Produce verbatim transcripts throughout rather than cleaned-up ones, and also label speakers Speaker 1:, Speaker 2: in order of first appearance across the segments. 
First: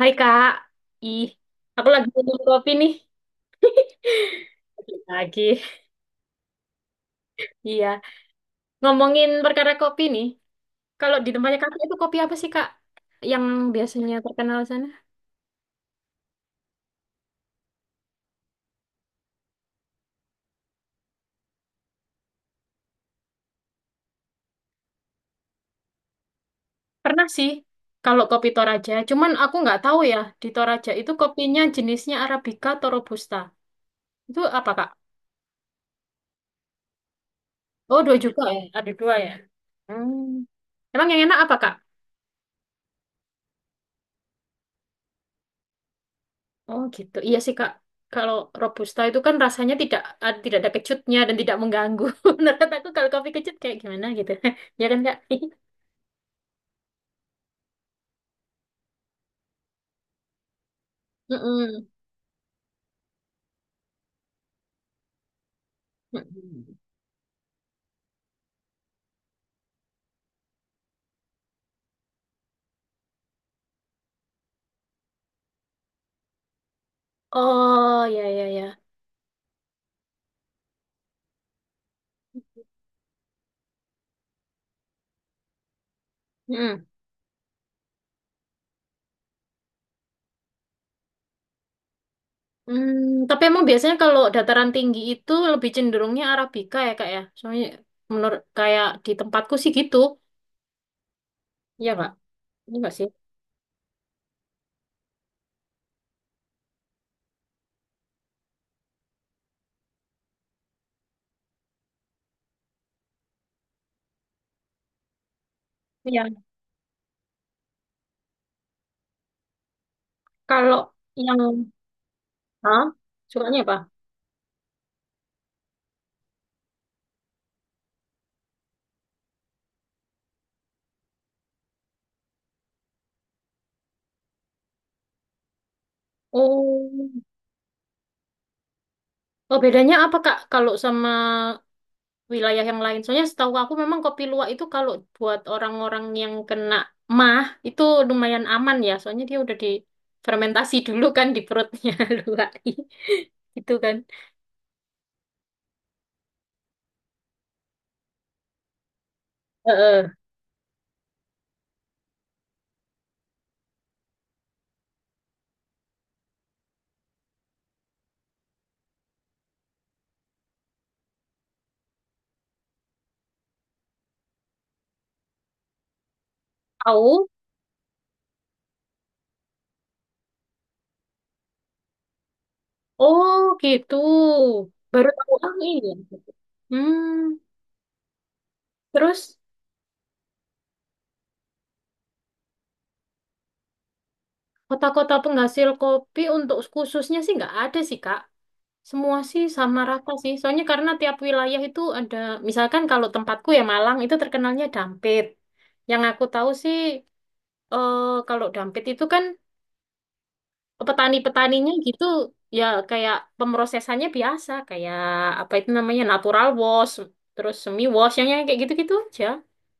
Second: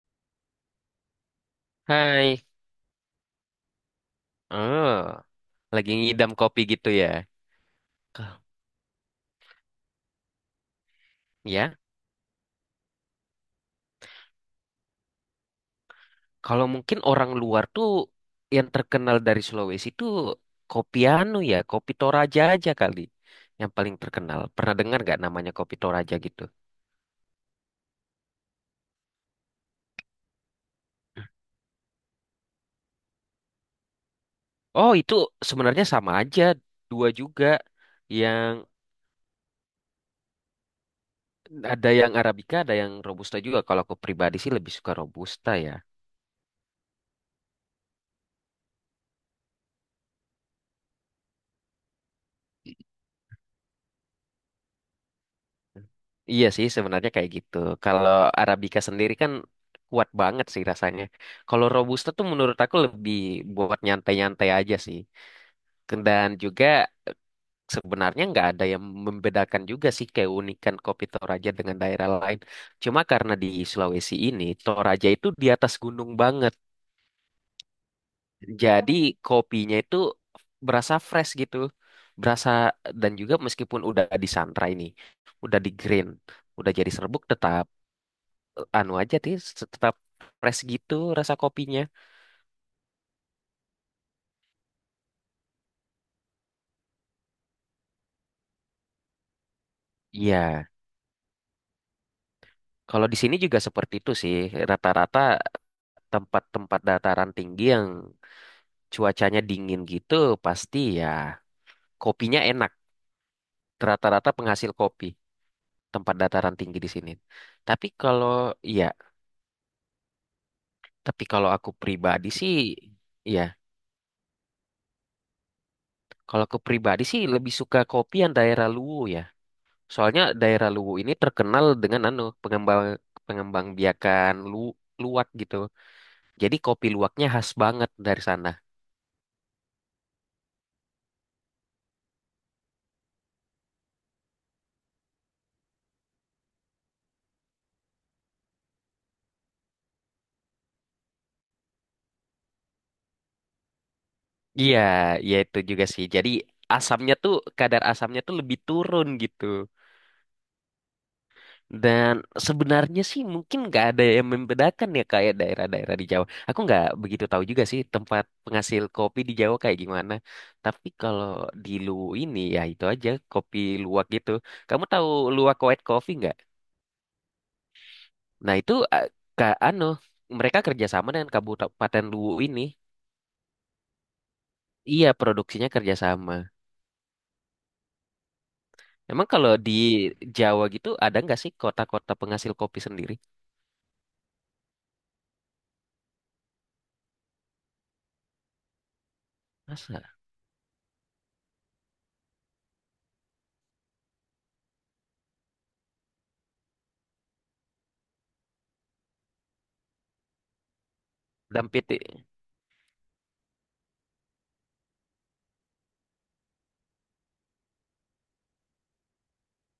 Speaker 1: Hai Kak, ih, aku lagi minum
Speaker 2: Hai,
Speaker 1: kopi nih.
Speaker 2: oh,
Speaker 1: Lagi.
Speaker 2: lagi ngidam kopi gitu ya?
Speaker 1: Iya,
Speaker 2: K-
Speaker 1: ngomongin perkara kopi nih. Kalau di tempatnya
Speaker 2: Ya,
Speaker 1: Kakak itu kopi apa sih Kak? Yang biasanya terkenal sana?
Speaker 2: kalau mungkin orang luar tuh yang terkenal dari Sulawesi tuh kopi anu ya, kopi Toraja aja kali, yang paling terkenal. Pernah dengar nggak namanya kopi Toraja gitu?
Speaker 1: Pernah sih, kalau kopi Toraja. Cuman aku nggak tahu ya, di Toraja itu kopinya jenisnya Arabica atau Robusta. Itu apa Kak?
Speaker 2: Oh, itu sebenarnya sama aja, dua juga.
Speaker 1: Oh, dua juga
Speaker 2: Yang
Speaker 1: ya? Ada dua ya? Hmm. Emang yang enak apa Kak?
Speaker 2: ada yang Arabica, ada yang Robusta juga. Kalau aku pribadi sih lebih suka Robusta ya.
Speaker 1: Oh gitu. Iya sih Kak. Kalau robusta itu kan rasanya tidak ad- tidak ada kecutnya dan tidak mengganggu. Menurut aku kalau kopi kecut kayak gimana gitu. Ya kan Kak?
Speaker 2: Iya sih sebenarnya kayak gitu. Kalau Arabica sendiri kan kuat banget sih rasanya. Kalau
Speaker 1: Mm-mm.
Speaker 2: Robusta tuh menurut aku lebih buat nyantai-nyantai aja sih. Dan
Speaker 1: Mm-mm.
Speaker 2: juga sebenarnya nggak ada yang membedakan juga sih keunikan kopi Toraja dengan daerah lain. Cuma karena di Sulawesi ini Toraja itu di atas gunung banget.
Speaker 1: Oh ya ya ya.
Speaker 2: Jadi kopinya itu berasa fresh gitu. Berasa dan juga meskipun udah disangrai ini, udah di green, udah
Speaker 1: Mm-mm.
Speaker 2: jadi serbuk tetap anu aja sih tetap fresh gitu rasa kopinya.
Speaker 1: Hmm, tapi emang biasanya kalau dataran tinggi itu lebih cenderungnya Arabica ya Kak ya. Soalnya menurut kayak di tempatku sih gitu.
Speaker 2: Iya,
Speaker 1: Iya Kak. Ini nggak sih?
Speaker 2: kalau di sini juga seperti itu sih. Rata-rata tempat-tempat dataran tinggi yang cuacanya dingin gitu pasti ya kopinya enak. Rata-rata penghasil kopi tempat
Speaker 1: Iya.
Speaker 2: dataran tinggi di sini. Tapi kalau ya,
Speaker 1: Kalau
Speaker 2: tapi
Speaker 1: yang.
Speaker 2: kalau aku pribadi sih
Speaker 1: Hah?
Speaker 2: ya,
Speaker 1: Sukanya apa?
Speaker 2: kalau aku pribadi sih lebih suka kopi yang daerah Luwu ya. Soalnya daerah Luwu ini terkenal dengan anu pengembang pengembang biakan lu, luwak gitu. Jadi kopi
Speaker 1: Oh.
Speaker 2: luwaknya khas banget dari sana.
Speaker 1: Oh, bedanya apa Kak kalau sama wilayah yang lain. Soalnya setahu aku memang kopi luwak itu kalau buat orang-orang yang kena mah itu lumayan aman ya. Soalnya dia udah difermentasi dulu kan di perutnya luwak. Gitu kan.
Speaker 2: Iya, ya itu juga sih. Jadi asamnya tuh kadar asamnya tuh lebih turun gitu.
Speaker 1: Heeh.
Speaker 2: Dan sebenarnya sih mungkin nggak ada yang membedakan ya kayak daerah-daerah di Jawa. Aku nggak begitu tahu juga sih tempat penghasil kopi di Jawa kayak gimana. Tapi kalau di Luwu ini ya itu aja kopi luwak gitu. Kamu tahu luwak white coffee nggak?
Speaker 1: Tahu?
Speaker 2: Nah itu eh, ke anu mereka kerjasama dengan Kabupaten Luwu ini.
Speaker 1: Oh, gitu. Baru
Speaker 2: Iya
Speaker 1: tahu aku
Speaker 2: produksinya
Speaker 1: ini.
Speaker 2: kerjasama.
Speaker 1: Hmm,
Speaker 2: Emang
Speaker 1: terus
Speaker 2: kalau di Jawa gitu ada nggak sih kota-kota penghasil kopi sendiri?
Speaker 1: kota-kota penghasil kopi untuk khususnya sih nggak ada sih, Kak. Semua sih sama
Speaker 2: Masa?
Speaker 1: rata sih. Soalnya karena tiap wilayah itu ada, misalkan kalau tempatku ya Malang itu terkenalnya dampit. Yang aku tahu sih, eh, kalau dampit itu kan
Speaker 2: Dan
Speaker 1: petani-petaninya
Speaker 2: P T.
Speaker 1: gitu ya kayak pemrosesannya biasa, kayak apa itu namanya natural wash, terus semi wash, yang yang kayak gitu-gitu aja.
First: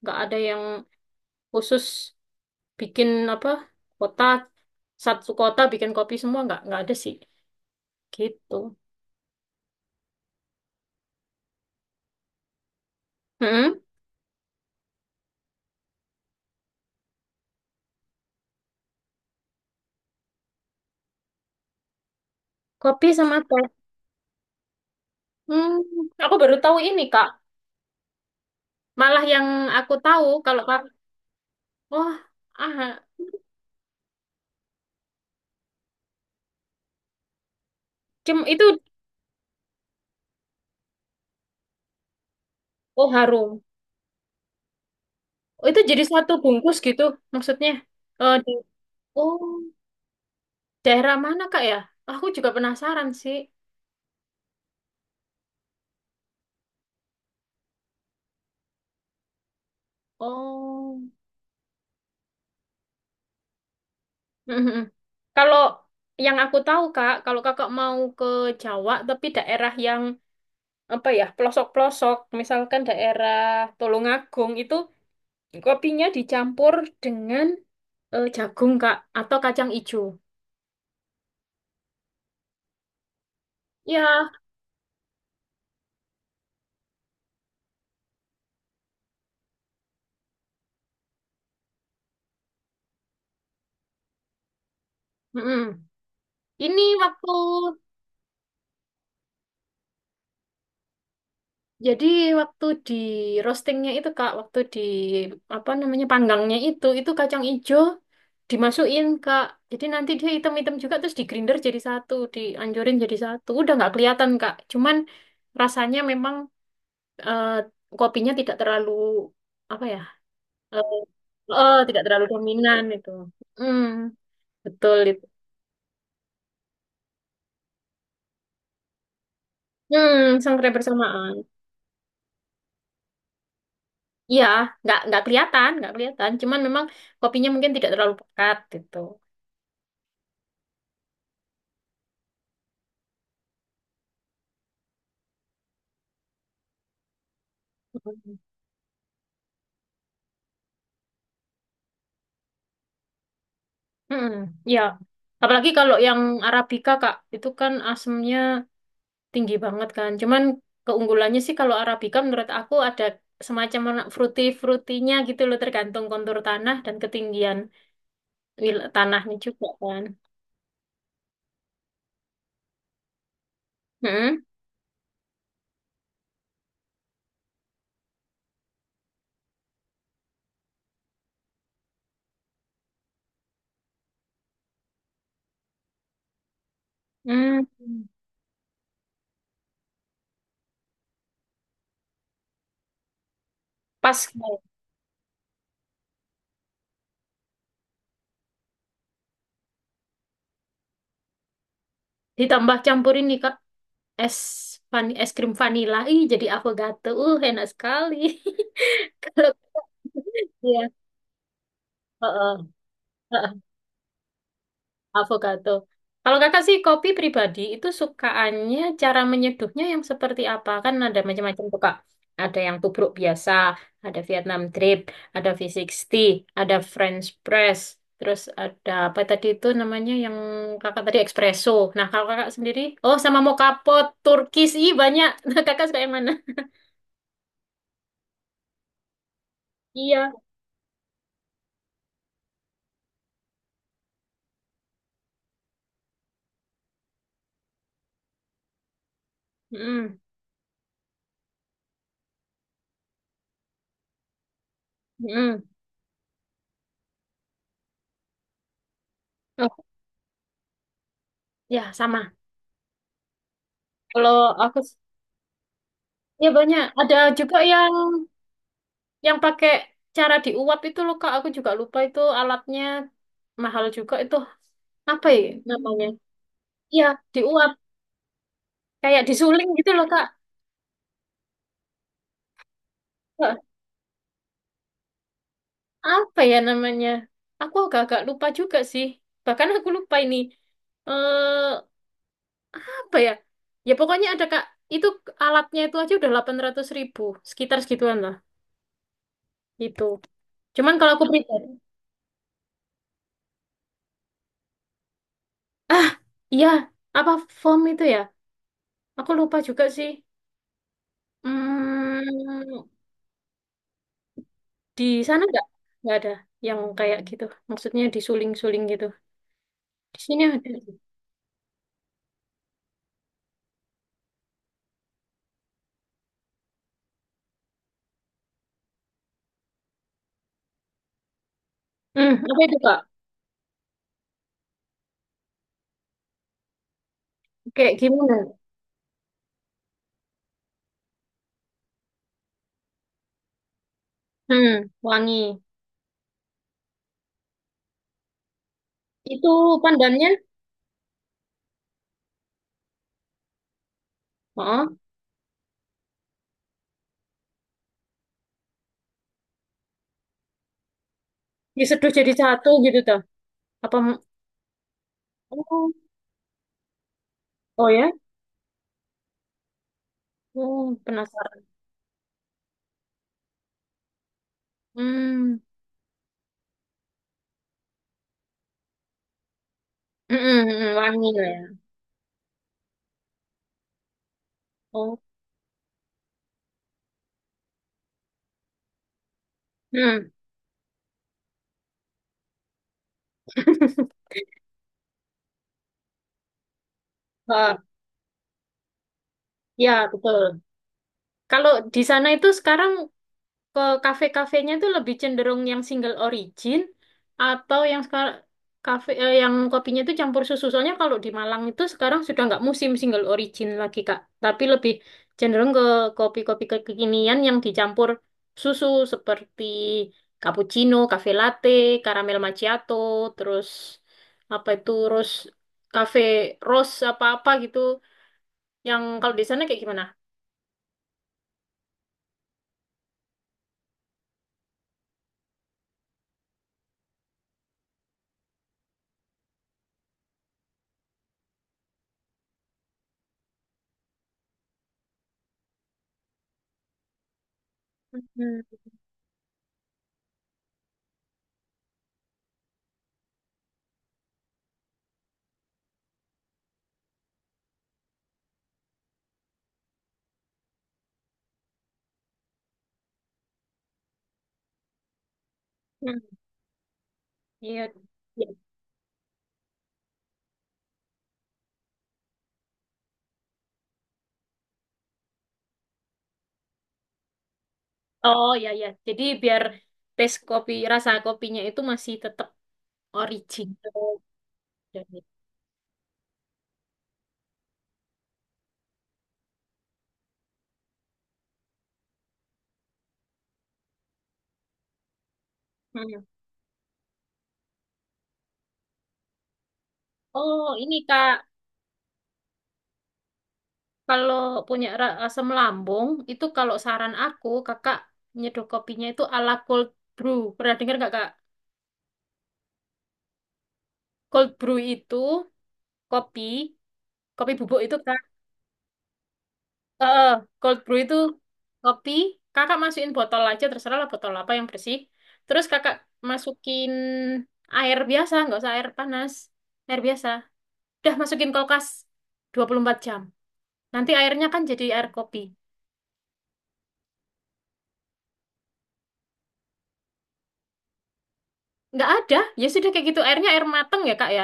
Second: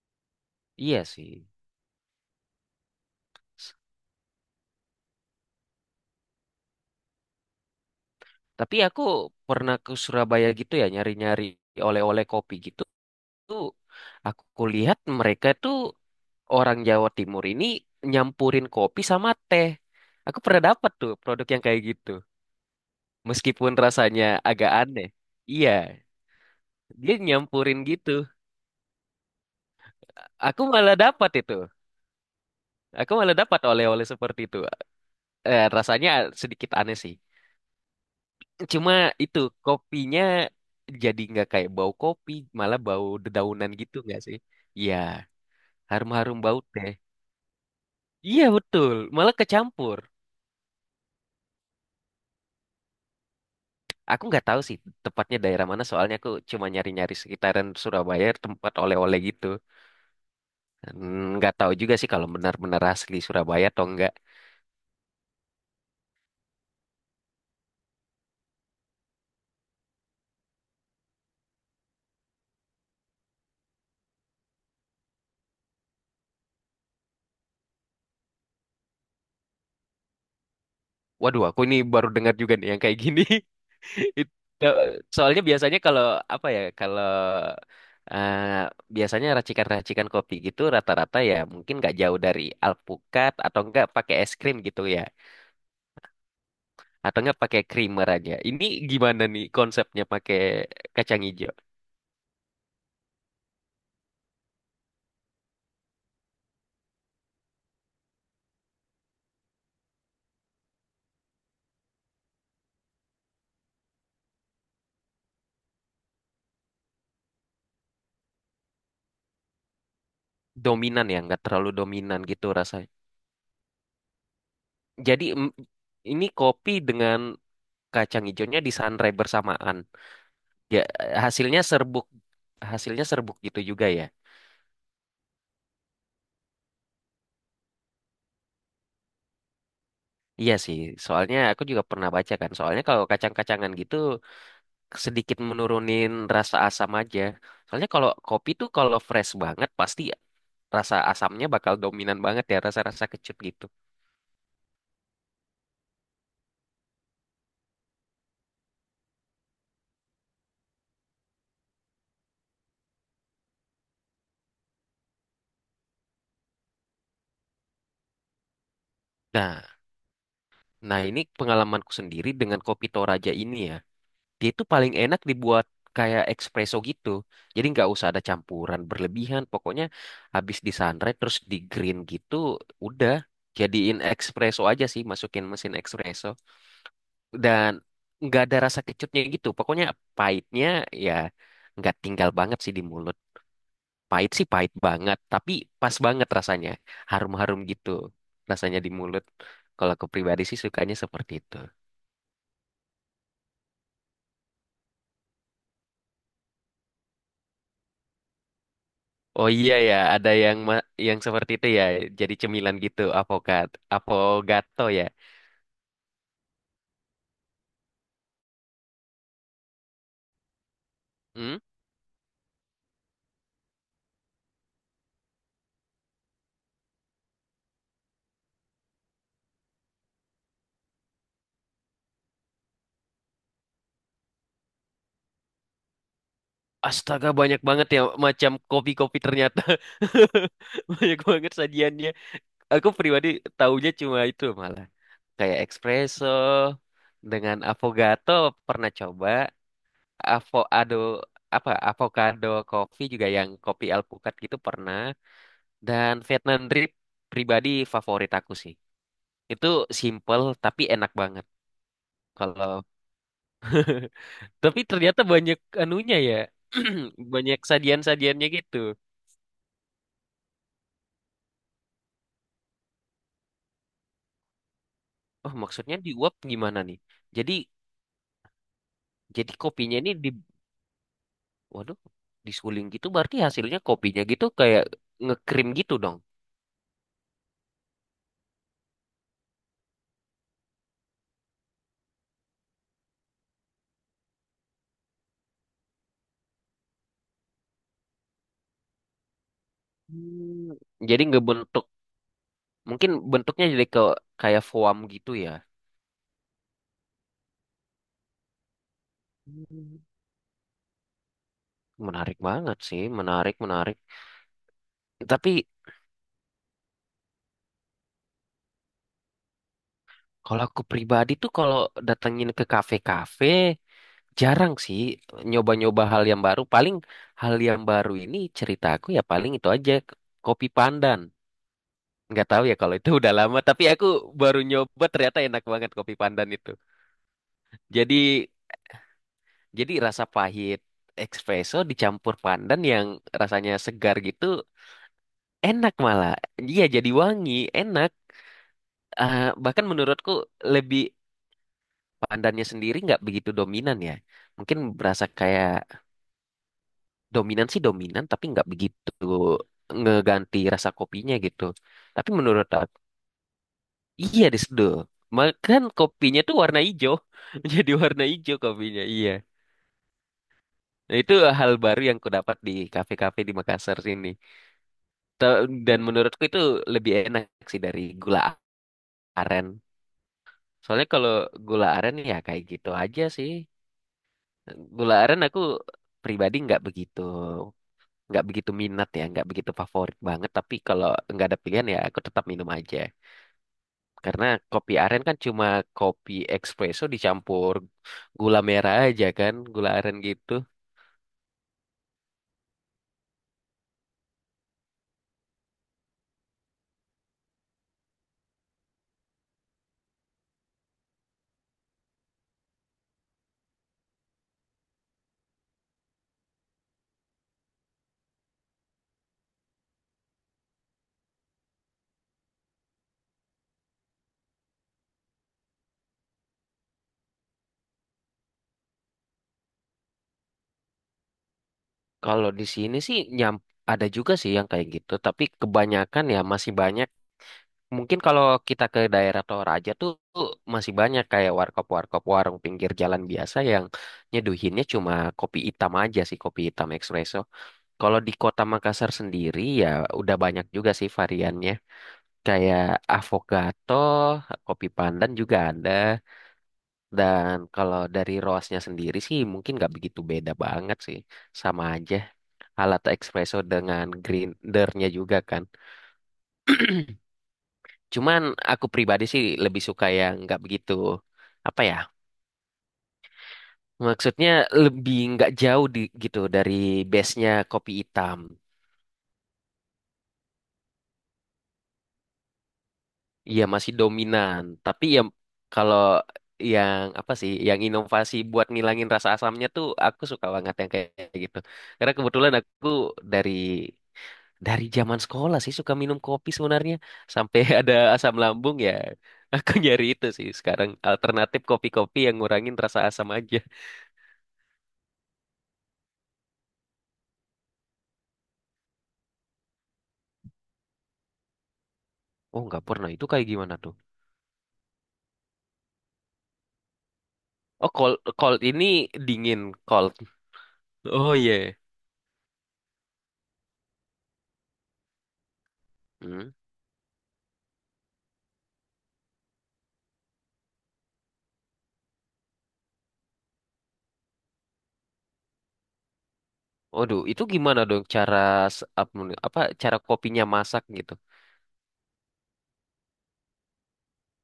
Speaker 1: Nggak ada yang
Speaker 2: Iya sih.
Speaker 1: khusus bikin apa
Speaker 2: S-
Speaker 1: kota satu kota bikin kopi semua nggak nggak ada sih gitu.
Speaker 2: Tapi aku pernah ke Surabaya gitu ya nyari-nyari oleh-oleh kopi gitu. Tuh
Speaker 1: Mm-mm.
Speaker 2: aku lihat mereka tuh orang Jawa Timur ini nyampurin kopi sama teh. Aku pernah dapat tuh produk yang kayak gitu.
Speaker 1: Kopi sama teh.
Speaker 2: Meskipun rasanya agak aneh.
Speaker 1: Hmm,
Speaker 2: Iya.
Speaker 1: aku baru tahu ini,
Speaker 2: Dia
Speaker 1: Kak.
Speaker 2: nyampurin gitu.
Speaker 1: Malah yang aku tahu kalau
Speaker 2: Aku
Speaker 1: Kak,
Speaker 2: malah dapat itu.
Speaker 1: oh, ah,
Speaker 2: Aku malah dapat oleh-oleh seperti itu. Eh, rasanya sedikit aneh sih.
Speaker 1: cem itu
Speaker 2: Cuma itu kopinya jadi nggak kayak bau kopi, malah bau
Speaker 1: oh harum.
Speaker 2: dedaunan gitu nggak sih? Iya,
Speaker 1: Oh, itu jadi satu
Speaker 2: harum-harum bau
Speaker 1: bungkus
Speaker 2: teh.
Speaker 1: gitu maksudnya. Eh,
Speaker 2: Iya
Speaker 1: di
Speaker 2: betul, malah
Speaker 1: oh,
Speaker 2: kecampur.
Speaker 1: daerah mana, Kak ya? Aku juga penasaran sih.
Speaker 2: Aku nggak tahu sih tepatnya daerah mana, soalnya aku cuma nyari-nyari sekitaran Surabaya tempat oleh-oleh gitu.
Speaker 1: Oh.
Speaker 2: Hmm, Nggak tahu juga sih kalau benar-benar asli Surabaya atau enggak.
Speaker 1: Mhm. Kalau yang aku tahu, Kak, kalau Kakak mau ke Jawa tapi daerah yang apa ya, pelosok-pelosok, misalkan daerah Tulungagung itu kopinya dicampur dengan eh, jagung, Kak, atau kacang ijo.
Speaker 2: Waduh, aku ini baru dengar juga nih yang kayak gini.
Speaker 1: Ya,
Speaker 2: It- Ya, soalnya biasanya kalau apa ya, kalau eh, biasanya racikan-racikan kopi gitu rata-rata ya mungkin nggak jauh dari alpukat atau enggak pakai es krim gitu ya
Speaker 1: mm-mm. Ini
Speaker 2: atau
Speaker 1: waktu
Speaker 2: enggak pakai creamer aja. Ini gimana nih konsepnya pakai kacang hijau?
Speaker 1: Jadi waktu di roastingnya itu Kak, waktu di apa namanya panggangnya itu, itu kacang ijo dimasukin Kak. Jadi nanti dia hitam-hitam juga terus di grinder jadi satu, dianjurin jadi satu. Udah nggak kelihatan Kak. Cuman rasanya memang eh, kopinya tidak terlalu apa ya? eh
Speaker 2: Dominan ya nggak terlalu
Speaker 1: eh, tidak
Speaker 2: dominan
Speaker 1: terlalu
Speaker 2: gitu
Speaker 1: dominan
Speaker 2: rasanya.
Speaker 1: itu. Mm, betul itu.
Speaker 2: Jadi mm, ini kopi dengan kacang hijaunya disangrai bersamaan.
Speaker 1: Hmm, sangrai
Speaker 2: Ya
Speaker 1: bersamaan.
Speaker 2: hasilnya serbuk hasilnya serbuk gitu juga ya.
Speaker 1: Iya, nggak nggak kelihatan, nggak kelihatan. Cuman memang kopinya mungkin tidak terlalu pekat gitu.
Speaker 2: Iya sih, soalnya aku juga pernah baca kan. Soalnya kalau kacang-kacangan gitu sedikit menurunin rasa asam aja. Soalnya kalau
Speaker 1: Mm.
Speaker 2: kopi tuh kalau fresh banget pasti rasa asamnya bakal dominan banget ya, rasa-rasa kecut gitu.
Speaker 1: Hmm, ya. Apalagi kalau yang Arabica, Kak, itu kan asemnya tinggi banget kan. Cuman keunggulannya sih kalau Arabica menurut aku ada semacam warna fruity-fruitynya gitu loh, tergantung kontur tanah dan ketinggian wil- tanahnya juga
Speaker 2: Nah,
Speaker 1: kan.
Speaker 2: nah ini pengalamanku sendiri dengan kopi Toraja ini ya.
Speaker 1: Hmm,
Speaker 2: Dia tuh paling enak dibuat kayak espresso gitu. Jadi nggak usah ada campuran berlebihan. Pokoknya habis di terus di green gitu, udah jadiin espresso aja sih, masukin mesin espresso. Dan
Speaker 1: hmm.
Speaker 2: nggak ada rasa kecutnya gitu. Pokoknya pahitnya ya nggak tinggal banget sih di mulut.
Speaker 1: Pas
Speaker 2: Pahit sih
Speaker 1: Kak.
Speaker 2: pahit banget, tapi pas banget rasanya. Harum-harum gitu rasanya di mulut. Kalau aku pribadi sih sukanya seperti itu.
Speaker 1: Ditambah campurin nih, Kak. Es van es krim vanila ih jadi avocado uh enak sekali.
Speaker 2: Oh
Speaker 1: Kalau
Speaker 2: iya ya, ada yang ma-
Speaker 1: iya
Speaker 2: yang seperti itu ya. Jadi
Speaker 1: heeh,
Speaker 2: cemilan gitu,
Speaker 1: heeh,
Speaker 2: avokat, avogato ya.
Speaker 1: avocado, kalau kakak sih kopi pribadi itu sukaannya cara menyeduhnya yang seperti apa? Kan ada
Speaker 2: Hmm?
Speaker 1: macam-macam tuh Kak. Ada yang tubruk biasa, ada Vietnam drip, ada V enam puluh, ada French press, terus ada apa tadi itu namanya yang kakak tadi espresso. Nah kalau kakak sendiri, oh, sama mocha pot, Turkish, ih banyak. Kakak suka yang mana?
Speaker 2: Astaga banyak banget ya macam kopi-kopi ternyata.
Speaker 1: Iya,
Speaker 2: Banyak banget sajiannya. Aku pribadi taunya cuma itu malah. Kayak espresso dengan affogato pernah coba,
Speaker 1: mm-mm,
Speaker 2: avocado apa avocado coffee juga yang kopi alpukat gitu pernah,
Speaker 1: mm-mm.
Speaker 2: dan Vietnam drip. Pribadi favorit aku sih itu,
Speaker 1: Oh,
Speaker 2: simple tapi enak banget.
Speaker 1: ya sama.
Speaker 2: kalau
Speaker 1: Kalau aku
Speaker 2: tapi ternyata banyak anunya ya.
Speaker 1: ya banyak. Ada juga
Speaker 2: Banyak
Speaker 1: yang
Speaker 2: sajian-sajiannya gitu.
Speaker 1: yang pakai cara diuap itu loh Kak. Aku juga lupa itu alatnya mahal juga itu apa ya
Speaker 2: Oh maksudnya
Speaker 1: namanya?
Speaker 2: diuap gimana nih?
Speaker 1: Iya
Speaker 2: jadi
Speaker 1: diuap kayak
Speaker 2: jadi
Speaker 1: disuling gitu
Speaker 2: kopinya
Speaker 1: loh
Speaker 2: ini
Speaker 1: Kak.
Speaker 2: di waduh, disuling gitu berarti
Speaker 1: Eh,
Speaker 2: hasilnya kopinya gitu kayak ngekrim gitu dong.
Speaker 1: Apa ya namanya? Aku agak-agak lupa juga sih. Bahkan aku lupa ini. Eh apa ya? Ya pokoknya ada Kak. Itu alatnya itu aja udah delapan ratus ribu ribu ribu sekitar segituan lah. Itu.
Speaker 2: Hmm,
Speaker 1: Cuman kalau
Speaker 2: Jadi
Speaker 1: aku pribadi.
Speaker 2: ngebentuk, mungkin bentuknya jadi ke kayak foam gitu ya.
Speaker 1: Ah, iya, apa form itu ya? Aku lupa juga
Speaker 2: Hmm,
Speaker 1: sih.
Speaker 2: Menarik banget
Speaker 1: Hmm,
Speaker 2: sih, menarik, menarik.
Speaker 1: di sana nggak
Speaker 2: Tapi
Speaker 1: nggak ada yang kayak gitu. Maksudnya disuling-suling gitu. Di sini
Speaker 2: kalau
Speaker 1: ada.
Speaker 2: aku pribadi tuh kalau datengin ke kafe-kafe, jarang sih nyoba-nyoba hal yang baru. Paling hal yang baru ini cerita aku ya paling itu aja, k- kopi pandan.
Speaker 1: Hmm,
Speaker 2: Nggak
Speaker 1: apa
Speaker 2: tahu
Speaker 1: itu
Speaker 2: ya kalau
Speaker 1: Kak?
Speaker 2: itu udah lama, tapi aku baru nyoba ternyata enak banget kopi pandan itu.
Speaker 1: Kayak
Speaker 2: Jadi
Speaker 1: gimana?
Speaker 2: Jadi rasa pahit espresso dicampur pandan yang rasanya segar gitu,
Speaker 1: Hmm, wangi.
Speaker 2: enak malah. Iya jadi wangi, enak. Eh,
Speaker 1: Itu
Speaker 2: bahkan
Speaker 1: pandannya?
Speaker 2: menurutku lebih pandannya sendiri nggak begitu dominan ya. Mungkin
Speaker 1: Oh,
Speaker 2: berasa kayak dominan sih dominan tapi nggak begitu ngeganti rasa kopinya gitu.
Speaker 1: diseduh
Speaker 2: Tapi
Speaker 1: jadi
Speaker 2: menurut
Speaker 1: satu
Speaker 2: aku
Speaker 1: gitu toh. Apa?
Speaker 2: iya diseduh. Makan
Speaker 1: Oh,
Speaker 2: kopinya tuh warna hijau.
Speaker 1: oh
Speaker 2: Jadi
Speaker 1: ya?
Speaker 2: warna hijau kopinya, iya.
Speaker 1: Oh,
Speaker 2: Nah, itu
Speaker 1: penasaran.
Speaker 2: hal baru yang ku dapat di kafe-kafe di Makassar sini.
Speaker 1: Hmm,
Speaker 2: Ta- Dan menurutku itu lebih enak sih dari gula aren.
Speaker 1: mm-mm, mm,
Speaker 2: Soalnya
Speaker 1: wangi
Speaker 2: kalau
Speaker 1: lah ya.
Speaker 2: gula aren ya kayak gitu aja sih. Gula
Speaker 1: Oh,
Speaker 2: aren aku pribadi nggak begitu nggak begitu minat ya, nggak begitu favorit
Speaker 1: hmm.
Speaker 2: banget. Tapi kalau nggak ada pilihan ya aku tetap minum aja. Karena kopi aren kan cuma kopi espresso dicampur
Speaker 1: Ah,
Speaker 2: gula merah aja kan, gula
Speaker 1: ya
Speaker 2: aren gitu.
Speaker 1: betul. Kalau di sana itu sekarang ke kafe-kafenya tuh lebih cenderung yang single origin atau yang sekarang kafe eh, yang kopinya itu campur susu. Soalnya kalau di Malang itu sekarang sudah nggak musim single origin lagi Kak, tapi lebih cenderung ke kopi-kopi kekinian yang dicampur susu seperti cappuccino, cafe latte, caramel macchiato, terus apa itu rose cafe rose apa-apa gitu. Yang kalau di sana kayak gimana?
Speaker 2: Kalau di sini sih nyam ada juga sih yang kayak gitu, tapi kebanyakan ya masih banyak. Mungkin kalau kita ke daerah Toraja tuh tuh masih banyak kayak warkop-warkop warung pinggir jalan biasa yang nyeduhinnya cuma kopi hitam aja sih, kopi hitam espresso. Kalau di
Speaker 1: Hmm.
Speaker 2: kota Makassar sendiri ya udah banyak juga sih variannya. Kayak avokato, kopi pandan juga ada. Dan kalau dari roasnya sendiri sih mungkin nggak begitu beda banget sih. Sama aja, alat espresso dengan grindernya juga kan. Cuman
Speaker 1: Iya.
Speaker 2: aku pribadi sih lebih suka yang nggak begitu apa ya? Maksudnya lebih nggak jauh di, gitu dari base-nya kopi hitam.
Speaker 1: Oh ya ya. Jadi biar taste kopi rasa kopinya itu masih tetap
Speaker 2: Iya masih
Speaker 1: original.
Speaker 2: dominan, tapi
Speaker 1: Jadi,
Speaker 2: ya kalau yang apa sih, yang inovasi buat ngilangin rasa asamnya tuh aku suka banget yang kayak gitu. Karena kebetulan aku dari dari zaman sekolah sih suka minum
Speaker 1: hmm.
Speaker 2: kopi sebenarnya sampai ada asam lambung ya. Aku nyari itu sih
Speaker 1: Oh
Speaker 2: sekarang
Speaker 1: ini Kak,
Speaker 2: alternatif kopi-kopi yang ngurangin rasa asam aja.
Speaker 1: kalau punya ra- asam lambung itu kalau saran aku Kakak nyeduh kopinya itu ala cold brew. Pernah dengar nggak Kak?
Speaker 2: Oh, nggak pernah. Itu kayak gimana tuh?
Speaker 1: Cold brew itu kopi, kopi bubuk
Speaker 2: Oh,
Speaker 1: itu
Speaker 2: cold,
Speaker 1: Kak.
Speaker 2: cold ini dingin, cold.
Speaker 1: Eh, cold brew itu
Speaker 2: Oh iya.
Speaker 1: kopi. Kakak masukin botol aja terserah lah botol apa yang bersih. Terus Kakak
Speaker 2: Hmm.
Speaker 1: masukin air biasa, nggak usah air panas, air biasa. Udah masukin kulkas dua puluh empat jam. Nanti airnya kan jadi air kopi.
Speaker 2: Waduh, itu gimana dong cara s- ap- apa cara kopinya masak gitu?
Speaker 1: Nggak ada. Ya sudah kayak gitu. Airnya air mateng ya, Kak ya.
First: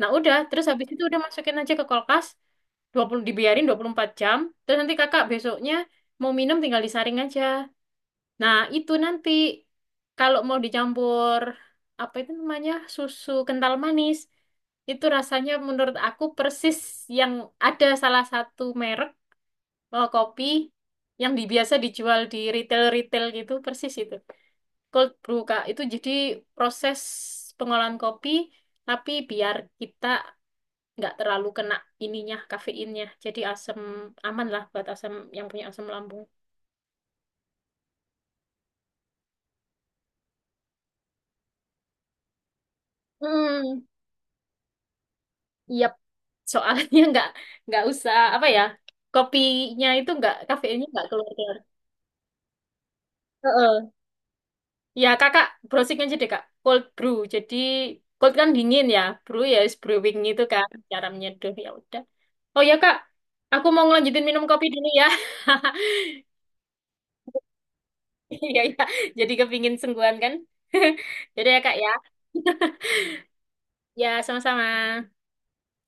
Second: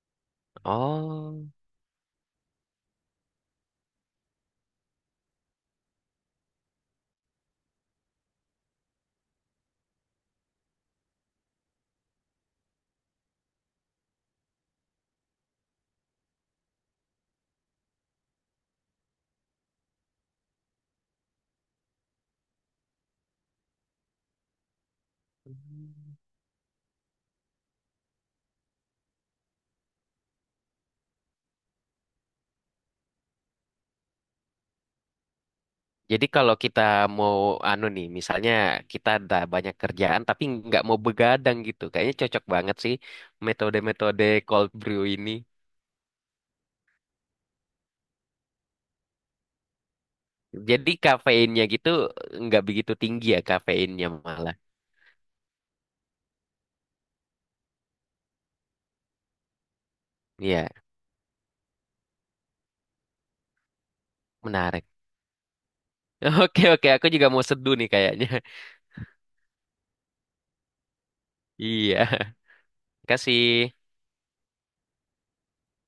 Speaker 1: Nah, udah. Terus habis itu udah
Speaker 2: Oh,
Speaker 1: masukin aja ke kulkas. Dua puluh Dibiarin dua puluh empat jam. Terus nanti kakak besoknya mau minum tinggal disaring aja. Nah, itu nanti kalau mau dicampur apa itu namanya susu kental manis itu rasanya menurut aku persis yang ada salah satu merek. Oh, kopi yang di- biasa dijual di retail-retail gitu, persis itu. Cold brew, Kak. Itu jadi proses pengolahan kopi, tapi biar kita nggak terlalu kena ininya, kafeinnya. Jadi asam aman lah buat asam yang punya asam lambung.
Speaker 2: jadi kalau kita mau anu nih, misalnya kita ada banyak kerjaan tapi nggak mau begadang gitu, kayaknya cocok banget sih
Speaker 1: Hmm,
Speaker 2: metode-metode cold brew ini.
Speaker 1: yep. Soalnya nggak nggak usah apa ya, kopinya itu nggak kafeinnya
Speaker 2: Jadi
Speaker 1: nggak keluar
Speaker 2: kafeinnya gitu nggak begitu tinggi ya
Speaker 1: keluar.
Speaker 2: kafeinnya malah.
Speaker 1: Ya, kakak browsing aja deh, Kak. Cold brew. Jadi, cold kan dingin ya. Brew ya, is brewing itu kan.
Speaker 2: Iya,
Speaker 1: Cara menyeduh, ya udah. Oh ya, Kak. Aku mau ngelanjutin minum kopi
Speaker 2: menarik.
Speaker 1: dulu ya.
Speaker 2: Oke, oke, aku juga mau seduh nih kayaknya.
Speaker 1: Iya, iya. Jadi kepingin sungguhan kan. Jadi ya, Kak, ya.
Speaker 2: Iya. Terima kasih.
Speaker 1: Ya, sama-sama.